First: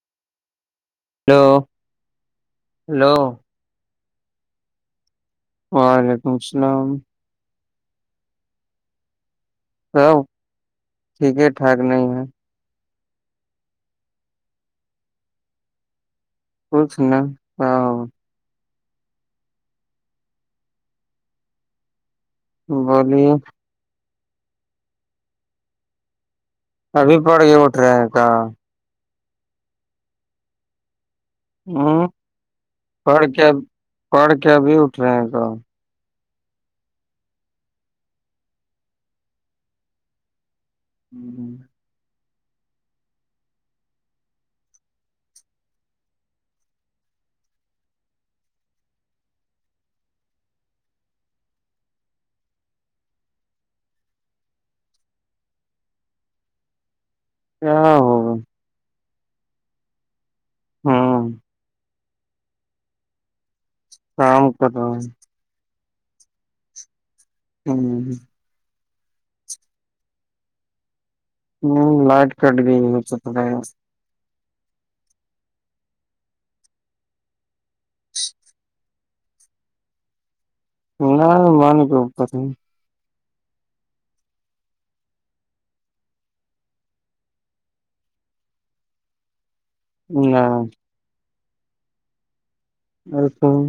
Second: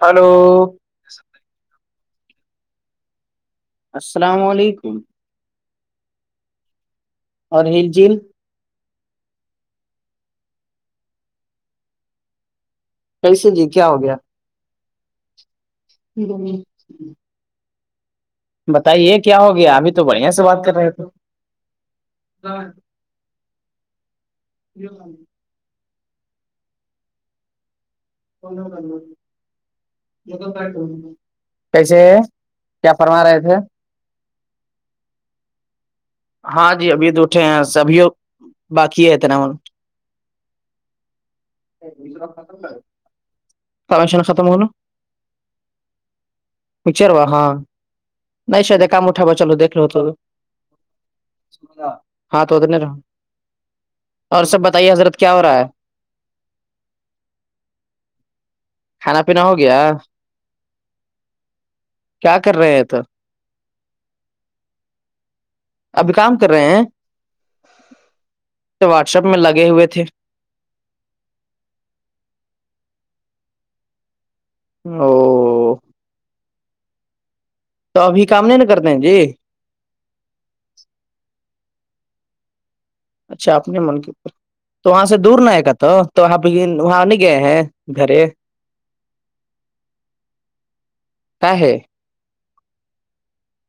Hello hello hello السلام علیکم وعلیکم السلام اور ہل جل سب ٹھیک ٹھاک نہیں ہے کیسے جی کیا ہو گیا [inaudible] ک س نا بتائیے کیا ہو گیا ابھی تو بڑھیا سے بات کر رہے تھے بولیے [inaudible] ابھی پڑگے اٹ رہا ہے ف کر مگا پٹ کیسے ہوں کیا فرما پڑھ رہے کے تھے پڑھ کے اب اٹھ رہے ہیں تو ہاں جی ابھی تو اٹھے ہیں سبھی باقی ہے اتنا م ہوں خر کامشان ختم ہوناچاروا ہاں نہیں شید کام اٹاوا چلو دیک لو تو ہاں تو اتنے رہا اور سب بتائیے حضرت کیا ہو رہا ہے ہاں کھانا پینا ہو گیا ہاں کیا کر رہے ہیں تو کام کر ابھی کام کر رہے ہیں ہوں واٹسپ میں لگے ہوئے تھے ہوں لائٹ کٹ بھی نہیں ہو س او تو ابھی کام نہیں نا کرتے ہیں جی نہ م نہیں کو اپر نہیں اچھا اپنے من کے اوپر تو وہاں سے دور نہ ہے گ تو تو آ وہاں نہیں گئے ہیں گھر [inaudible] ہ [inaudible] کا ہے [inaudible] اچھا [unintelligible]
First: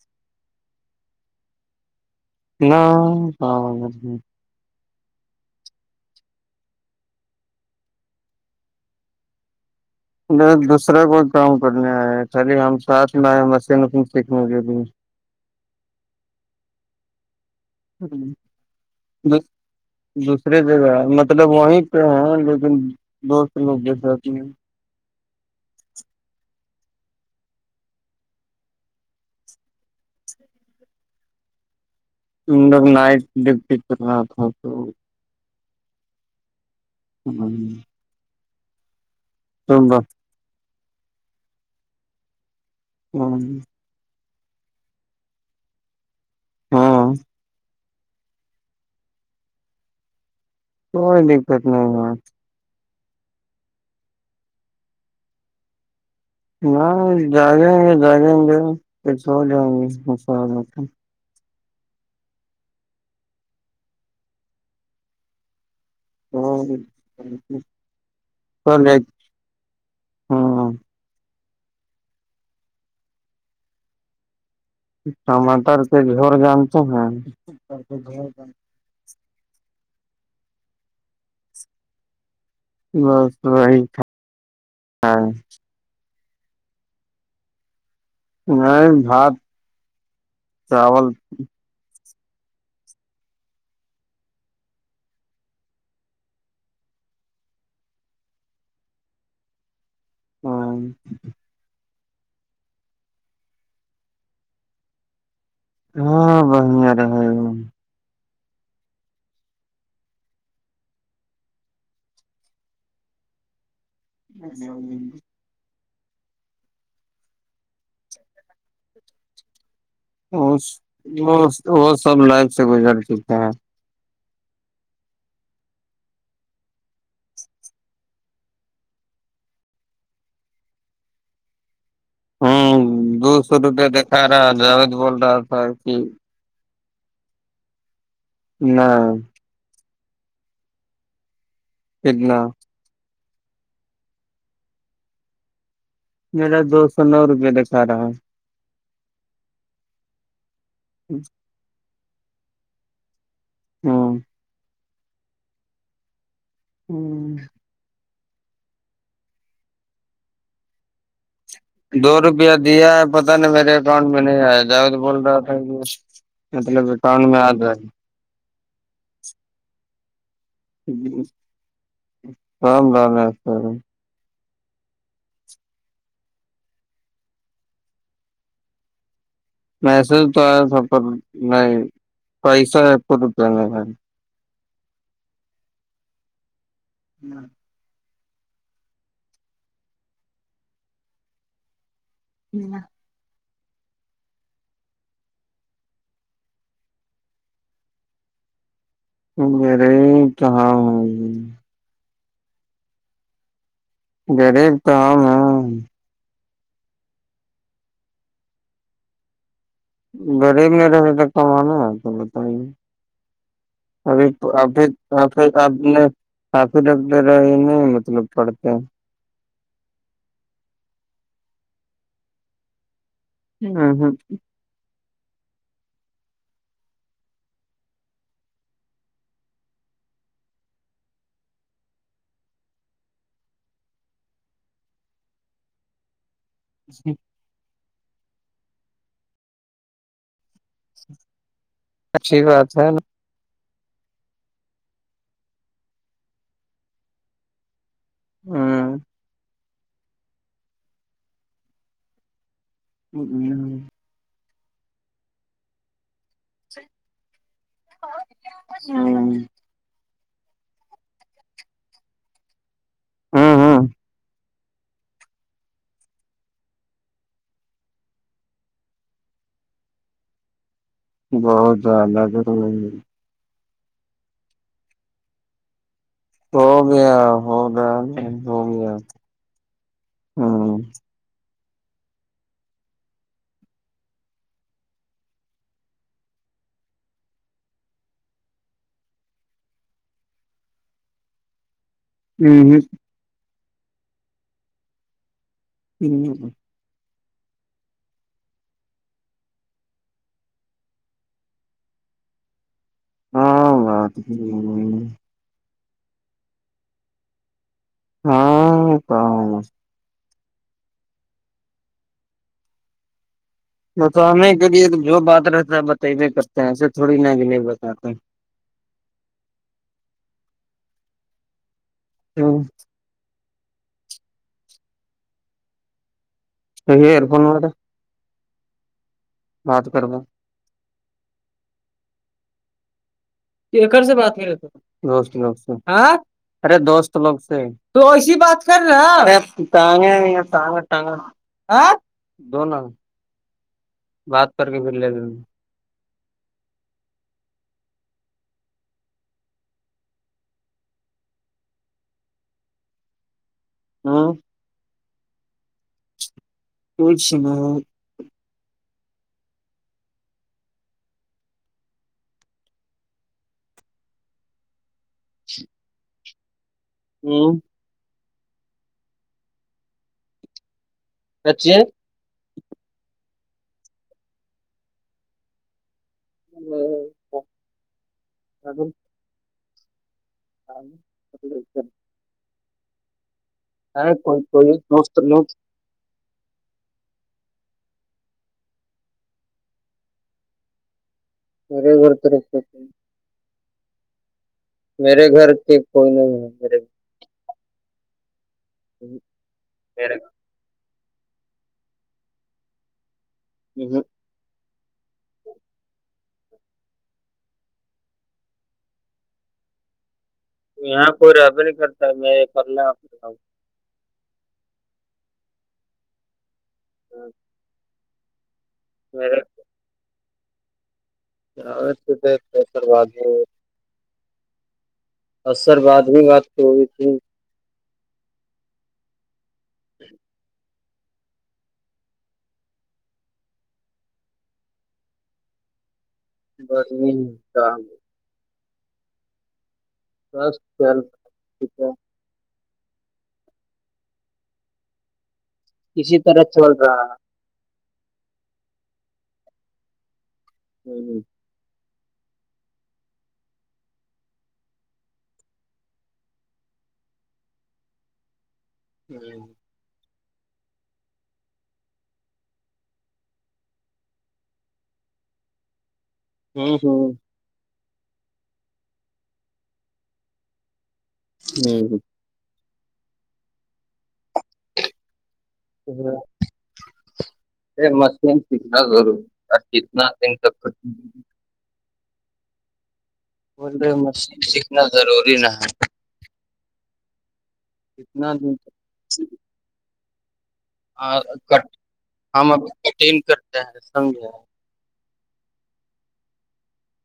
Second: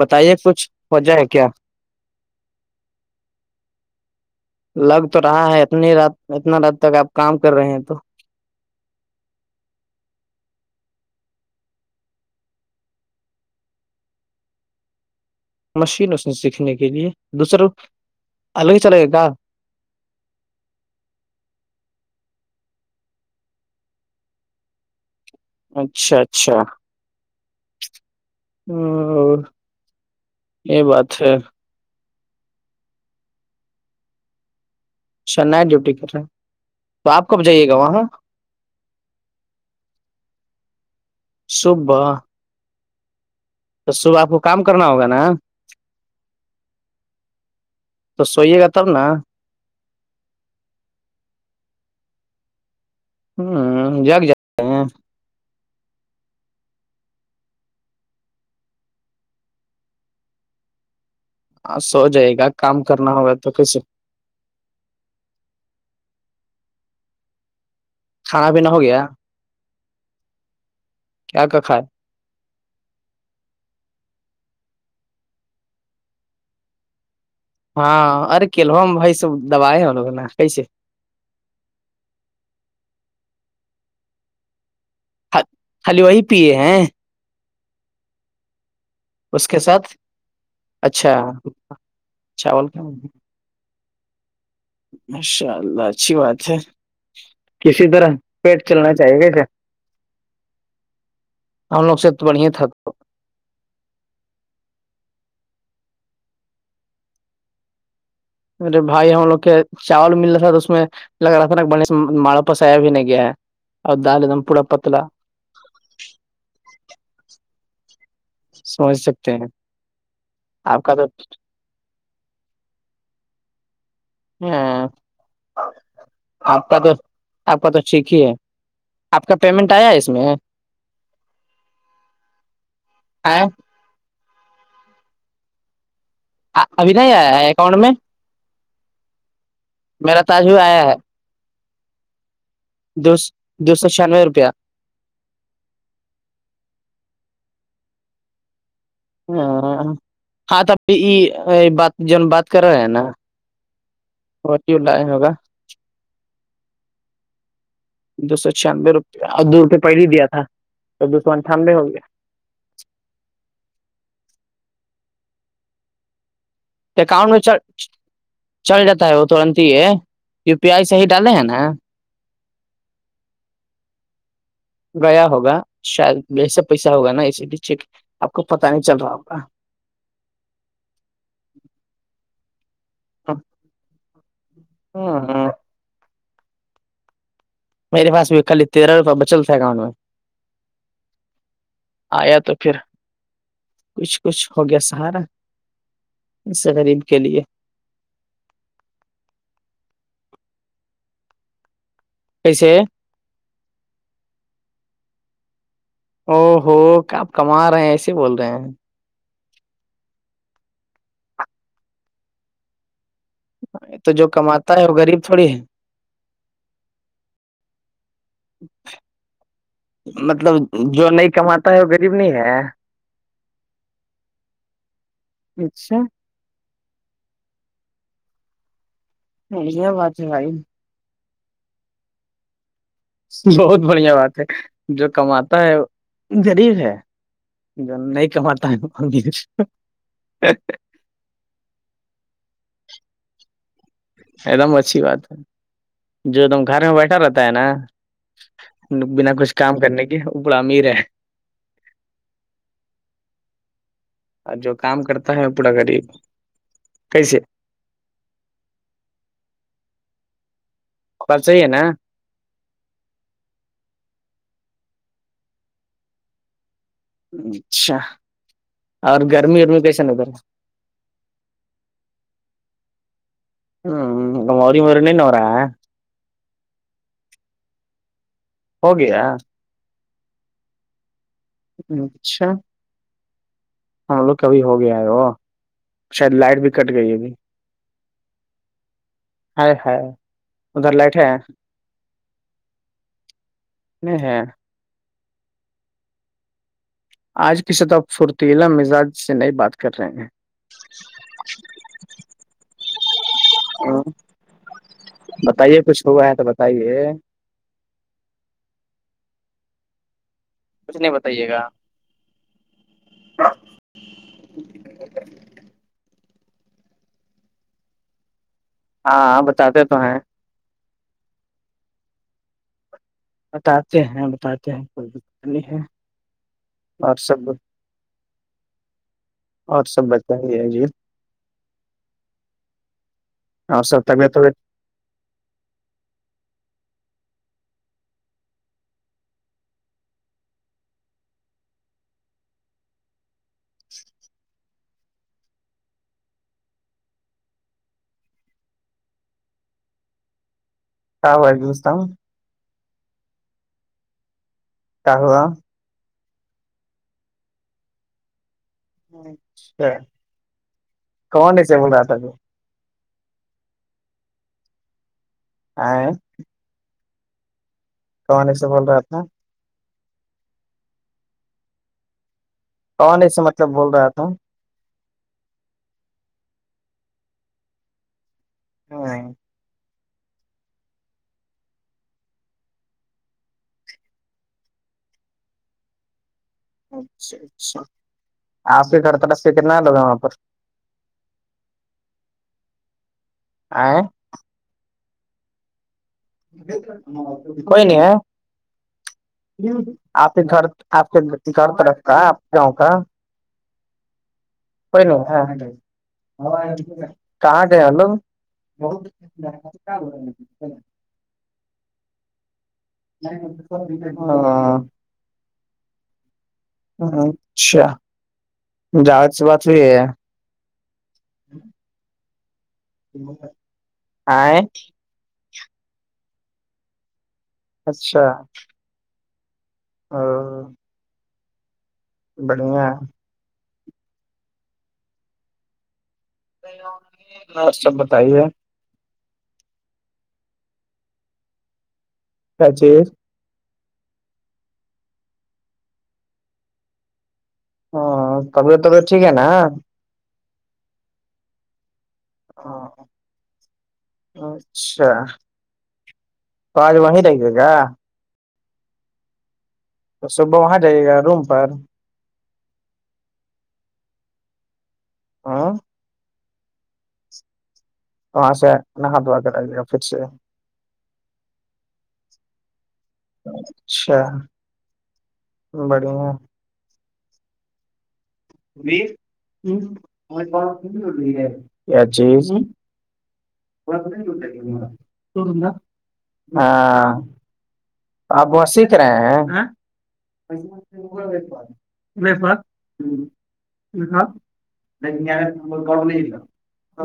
بتائیے کچھ وجہ ہے کیا [unintelligible] نہ [inaudible] لگ تو رہا ہے اتنی رات اتنا رات تک آپ کام کر رہے ہیں تو [unintelligible] ب دوسرا کوئی کام کرنے آ ہے خالی ہم ساتھ میں آئے مشین وشین سیکھنے کے بھیے مشین اس نے سیکھنے کے لیے دوسرا ہوں الگ ہی چلے گا ب کیا [unintelligible] دوسرے جگہ ہے مطلب وہیں پہ ہیں لیکن دوست لوگ جسے اپ نہیں اچھا اچھا اور [unintelligible] جچھ [inaudible] یہ بات ہے [unintelligible] ت لوگ نائٹ ڈیوٹی کرل رہا تھا تو اچھا نائٹ ڈیوٹی کر رہے ہیں تو آپ کب جائیے گا وہاں تبا صب ہوں [unintelligible] تو صبح آپ کو کام کرنا ہوگا نا ہاں تو سوئیے گا تب نا کو دقت نہیں ہوں جاک نہ جاگیں گے جاگیں گے پس ہو جائیں گے سو جائے گا کام کرنا ہوگا تو کیسے ہاں کھانا پینا ہو گیا ہاں کیا کیا کائے ٹمٹر کے گھیور جانتے ہیں ہاں ارے کیلو بائی سب دبائے ہیں لوگ نا کیسے بس وہیٹ ہاں خالی وہی پیے ہیں ہاں اس کے ساتھ اچھا چاول کیا ماشاء اللہ اچھی بات ہے کسی طرح پیٹ چلنا چاہیے گاے ہاں ہم لوگ سے تو بڑی تھک ہاں بڑیا رہ ہے میرے بھائی ہم لوگ کے چاول مل رہا تھا تو اس میں لگ رہا تھا ماڑا پس آیا بھی نہیں گیا ہے نم پوڑا پتل سمجھ سکتے ہیں آپ کا تو وہ وہ سب لائف سے گزر چکے ہیں ہاں آپ کا تو آپ کا تو ٹھیک ہی ہے آپ کا پیمنٹ آیا ہے اس میں ہوں دور سوروپ دیککھا رہا جاوید بول رہا تھا کہ ابھی نہیں آیا ہے اکاؤنٹ میں نہ میرا تاج بھی آیا ہے انا دو سو دو سو چھیانوے روپیہ میرا دو سو نو روپئے دکھا رہا ہے ہاں ہاں تو اب بات جو بات کر رہے ہیں نا ہاں فٹیلہ ہوگا ہوں دو سو چھیانوے روپیہ اور دو روپے پہلے ہی دیا تھا تو دو سو اٹھانوے ہو گیا دو روپیہ دیا ہے پتا ن میرے اکاؤنٹ میں نہیں آیا جا تو بول رہا تھا مطلب اکاؤڈ میں آ جائے چل جاتا ہے وہ ترنت ہی ہے یو پی آئی صحی ڈالے ہیں نا رم رام گیا ہوگا شاید جسے پیسہ ہوگا نا ایسے بھی چیک آپ کو پتا نہیں چل رہا ہوگا میسج تو آیا س پر نہیں پیسہ رپ میں ہاں ہاں ہوں میرے پس میں خالی تیرہ روپ بلتا تھا اکانٹ میں آیا تو پھر کچھ کچھ ہو گیا سہارا اس سے غریب کے لیے میرے کہاں ہوی کیسے غریب تو ہم ہ او ہو آپ کما رہے ہیں ایسے بول رہے ہیں غریب میں رہنے تک کمانا ہے تو بتائیے [inaudible] ابھی جو کماتا ہے ابھر وہ غریب تھوڑی آھر ہے آ نے کافی لگ رہا یہ نہیں مطلب پڑتے مطلب جو نہیں کماتا ہے وہ غریب نہیں ہے ہاں ہاں اچھا باتاز ہے بھائی بہت بڑھیا بات ہے جو کماتا ہے غریب ہے نہیں کماتا ہے میر اچھی بات ہے نا ایک دم اچھی بات ہے جو ایک دم گھر میں بیٹھا رہتا ہے نا ہوں بنا کچھ کام کرنے کے وہ بڑا امیر ہے [unintelligible] اور جو کام کرتا ہے پورا غریب کیسے ہاں کل صحیح ہے نا ہاں ہاں اچھا اور گرمی ورمی کیسا ن ادھر بہت زیادہ تو ہوں گ مور مورنین ہوورا ہو گیا ہوگا ہوگیا ہاں اچھا ہم لوگ کبھی ہو گیا ہے وہ شاید لائٹ بھی کٹ گئی ہے ابھی ہائے ہائے ادھر لائٹ ہے ہمم ہمم ہ ہاں ہوں ہوں آج کی سطح فھرتیلا مزاج سے ن بات کر رہے ہیں ہاں ہ بات بتائیے کچھ ہوا ہے تو بتائیے ہاں ک کچھ نہیں بتائیے گا بتانے کے لیے جو بات رہتا ہے بتے کرتے ہیں ایسے تھوڑی ن بھی نہیں بتاتا ہاں بتاتے تو ہیں [unintelligible] بتاتے ہیں بتاتے ہیں کوئی دقت نہیں ہے یہ اور ایئر فون سب وغیرہ اور کر سب بتائیے جی اور ایکر سب سے بات طبیعت وبیعت کرے تھ دوست لوگ سے ہاں ارے دوست لوگ سے تو ایسی بات کر رہا د نوں بات کر کے پھر لے د کیا بستا ہوں ہاں کیا ہوا [unintelligible] اچھا کون ایسے اڑاتا ہے آاں ہوں کانی سے بول رہا تھا نا اچی کون ایسے مطلب بول رہا تھا [inaudible] ہاں ہاں ہے کوئی کوئی دوست ن اچھا اچھا آپ کے کر ترس سے کتنا لوگ ہیں وہاں پر بیرے گورت رت آ میرے گھر کی کوئی نہیں ہے میرے کوئی نہیں میرے آپ کے گھر آپ کےد اور طرکھتا آپ گاؤں کا ج کوئی ن ہاں کہاں گلو یہاں کوئی ربل کرتا ہے میں پرلا ہاں ہ اچھا جازاز میرے سے بات ہو ہے ہ آ اور سر بعد بھی بات تو ہوئی تھی اچھا ہاں بڑھیا بس نہیں ہوتا، سب بتائیے سس چل ٹھیک ہے کیا چز اسی طرح چل رہا ہے ہ تب توب ٹھیک ہے نا ہوں ہ ہ اچھا تو آج وہیں لگے گا جی تو صبح وہاں جائیے گا روم پر ہاں ہوں ہوں وہاں سے نہا دھوا کر آئیے گا پھر سے ہ اچھا ہ بڑھیا یہ مشین سیکھنا ضروری اور کتنا دن تک کیا چیز بول رہے مشین سیکھنا ضروری نہ ہے ما ہاں تو کتنا آپ دن وہاں تک سیکھ رہے ہیں ہم اب کٹین کرتے ہیں سمجھے ل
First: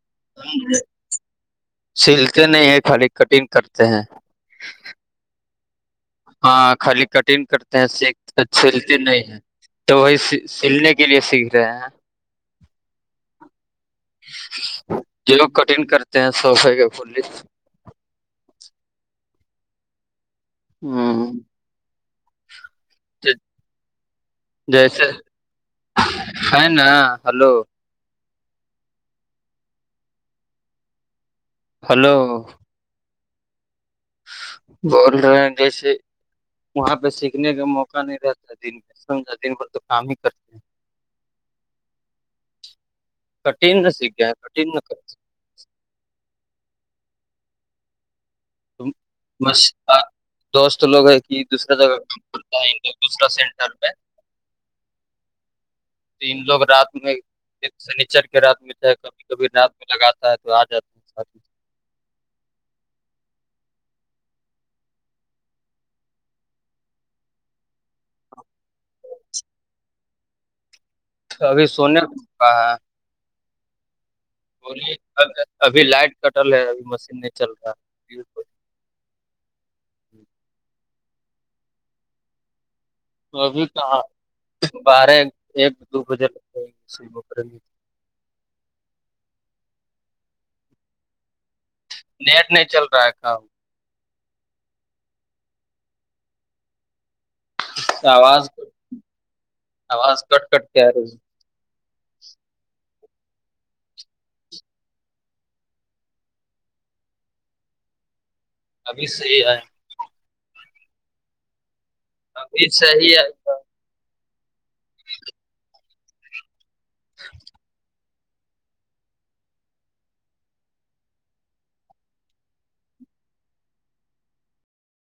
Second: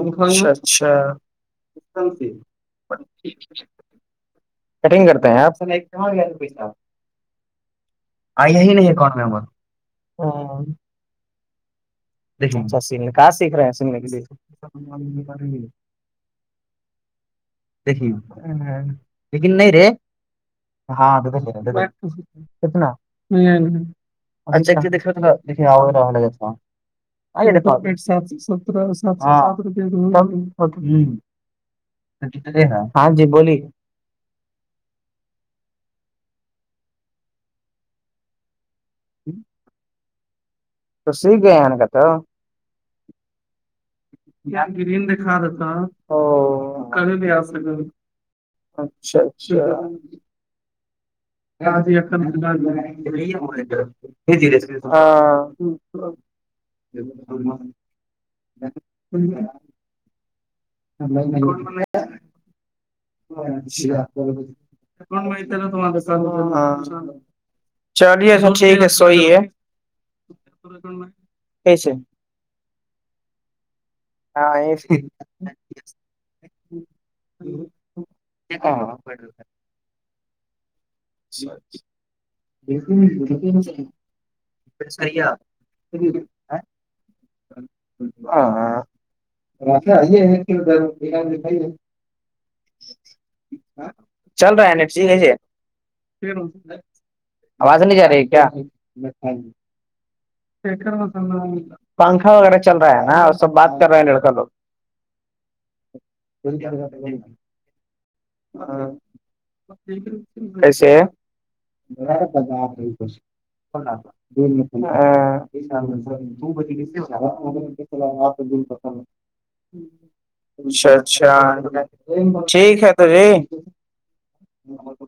گنےا اچھا سلتے نہیں ہے خالی کٹنگ کرتے ہیں کٹنگ کرتے ہیں آپ س ہاں خالی کٹن کرتے ہیں س چلتے نہیں ہے تو وہی سلنے کے لیے س گے سل کہاں سیکھ رہے ہیں سنیے کے لیے جو لوگ کٹن کرتے ہیں صفائی کا دیکھی لیکن نہیں رے ہ ہاںتنا جیسے یکھا تھا دیکھ آ لگا تھا ہے نا ہلو سات ستر سات سر ہلو ہاں جی بولیے بول رہے ہیں جیسے وہاں پہ سیکھنے کا موقع نہیں رہتا سمجان تو کام ہی کرتا تو سیکھ گئے نا کہ تو تھٹین سھ یہ گرین دھا رہتا کبھی بھی دوست لوگ ایک سینٹر پہ ہاں لوگ رات میں سنیچر کے رات میں کبھی کبھی رات میں لگاتا ہے تو آ جاتا ہے [unintelligible] کون ماہتی ہے نا تم چلیےا ٹھیک ہے سوی ہے ابھی کیسے سونےا ہے ہاں ابھی لائٹ کٹل ہے ابھی مشین نہیں چل رہا ہے ج ہ تو ابھی کہاں ب بارہ ایک دو بجے لگ جائے کر ہاں ہاں آئی پھر ادھر بانی بھائی ہے نیٹ نہیں چل رہا ہے کام چل رہا ہے نفچیسے ہو ہے آواز نہیں جا رہی کیا آواز آواز کٹ کٹ کے آ رہی ہے. پنکھا وغیرہ چل رہا ہے نا اور سب بات کر رہے ہیں لڑکا لوگ دھر کیا گھنا ابھی صحیح ہے کیسے ہیں با ابھی آپ رہ کش صحیح ہے بس آپ آ پتا اچھا اچھا ٹھیک ہے تو جی ہ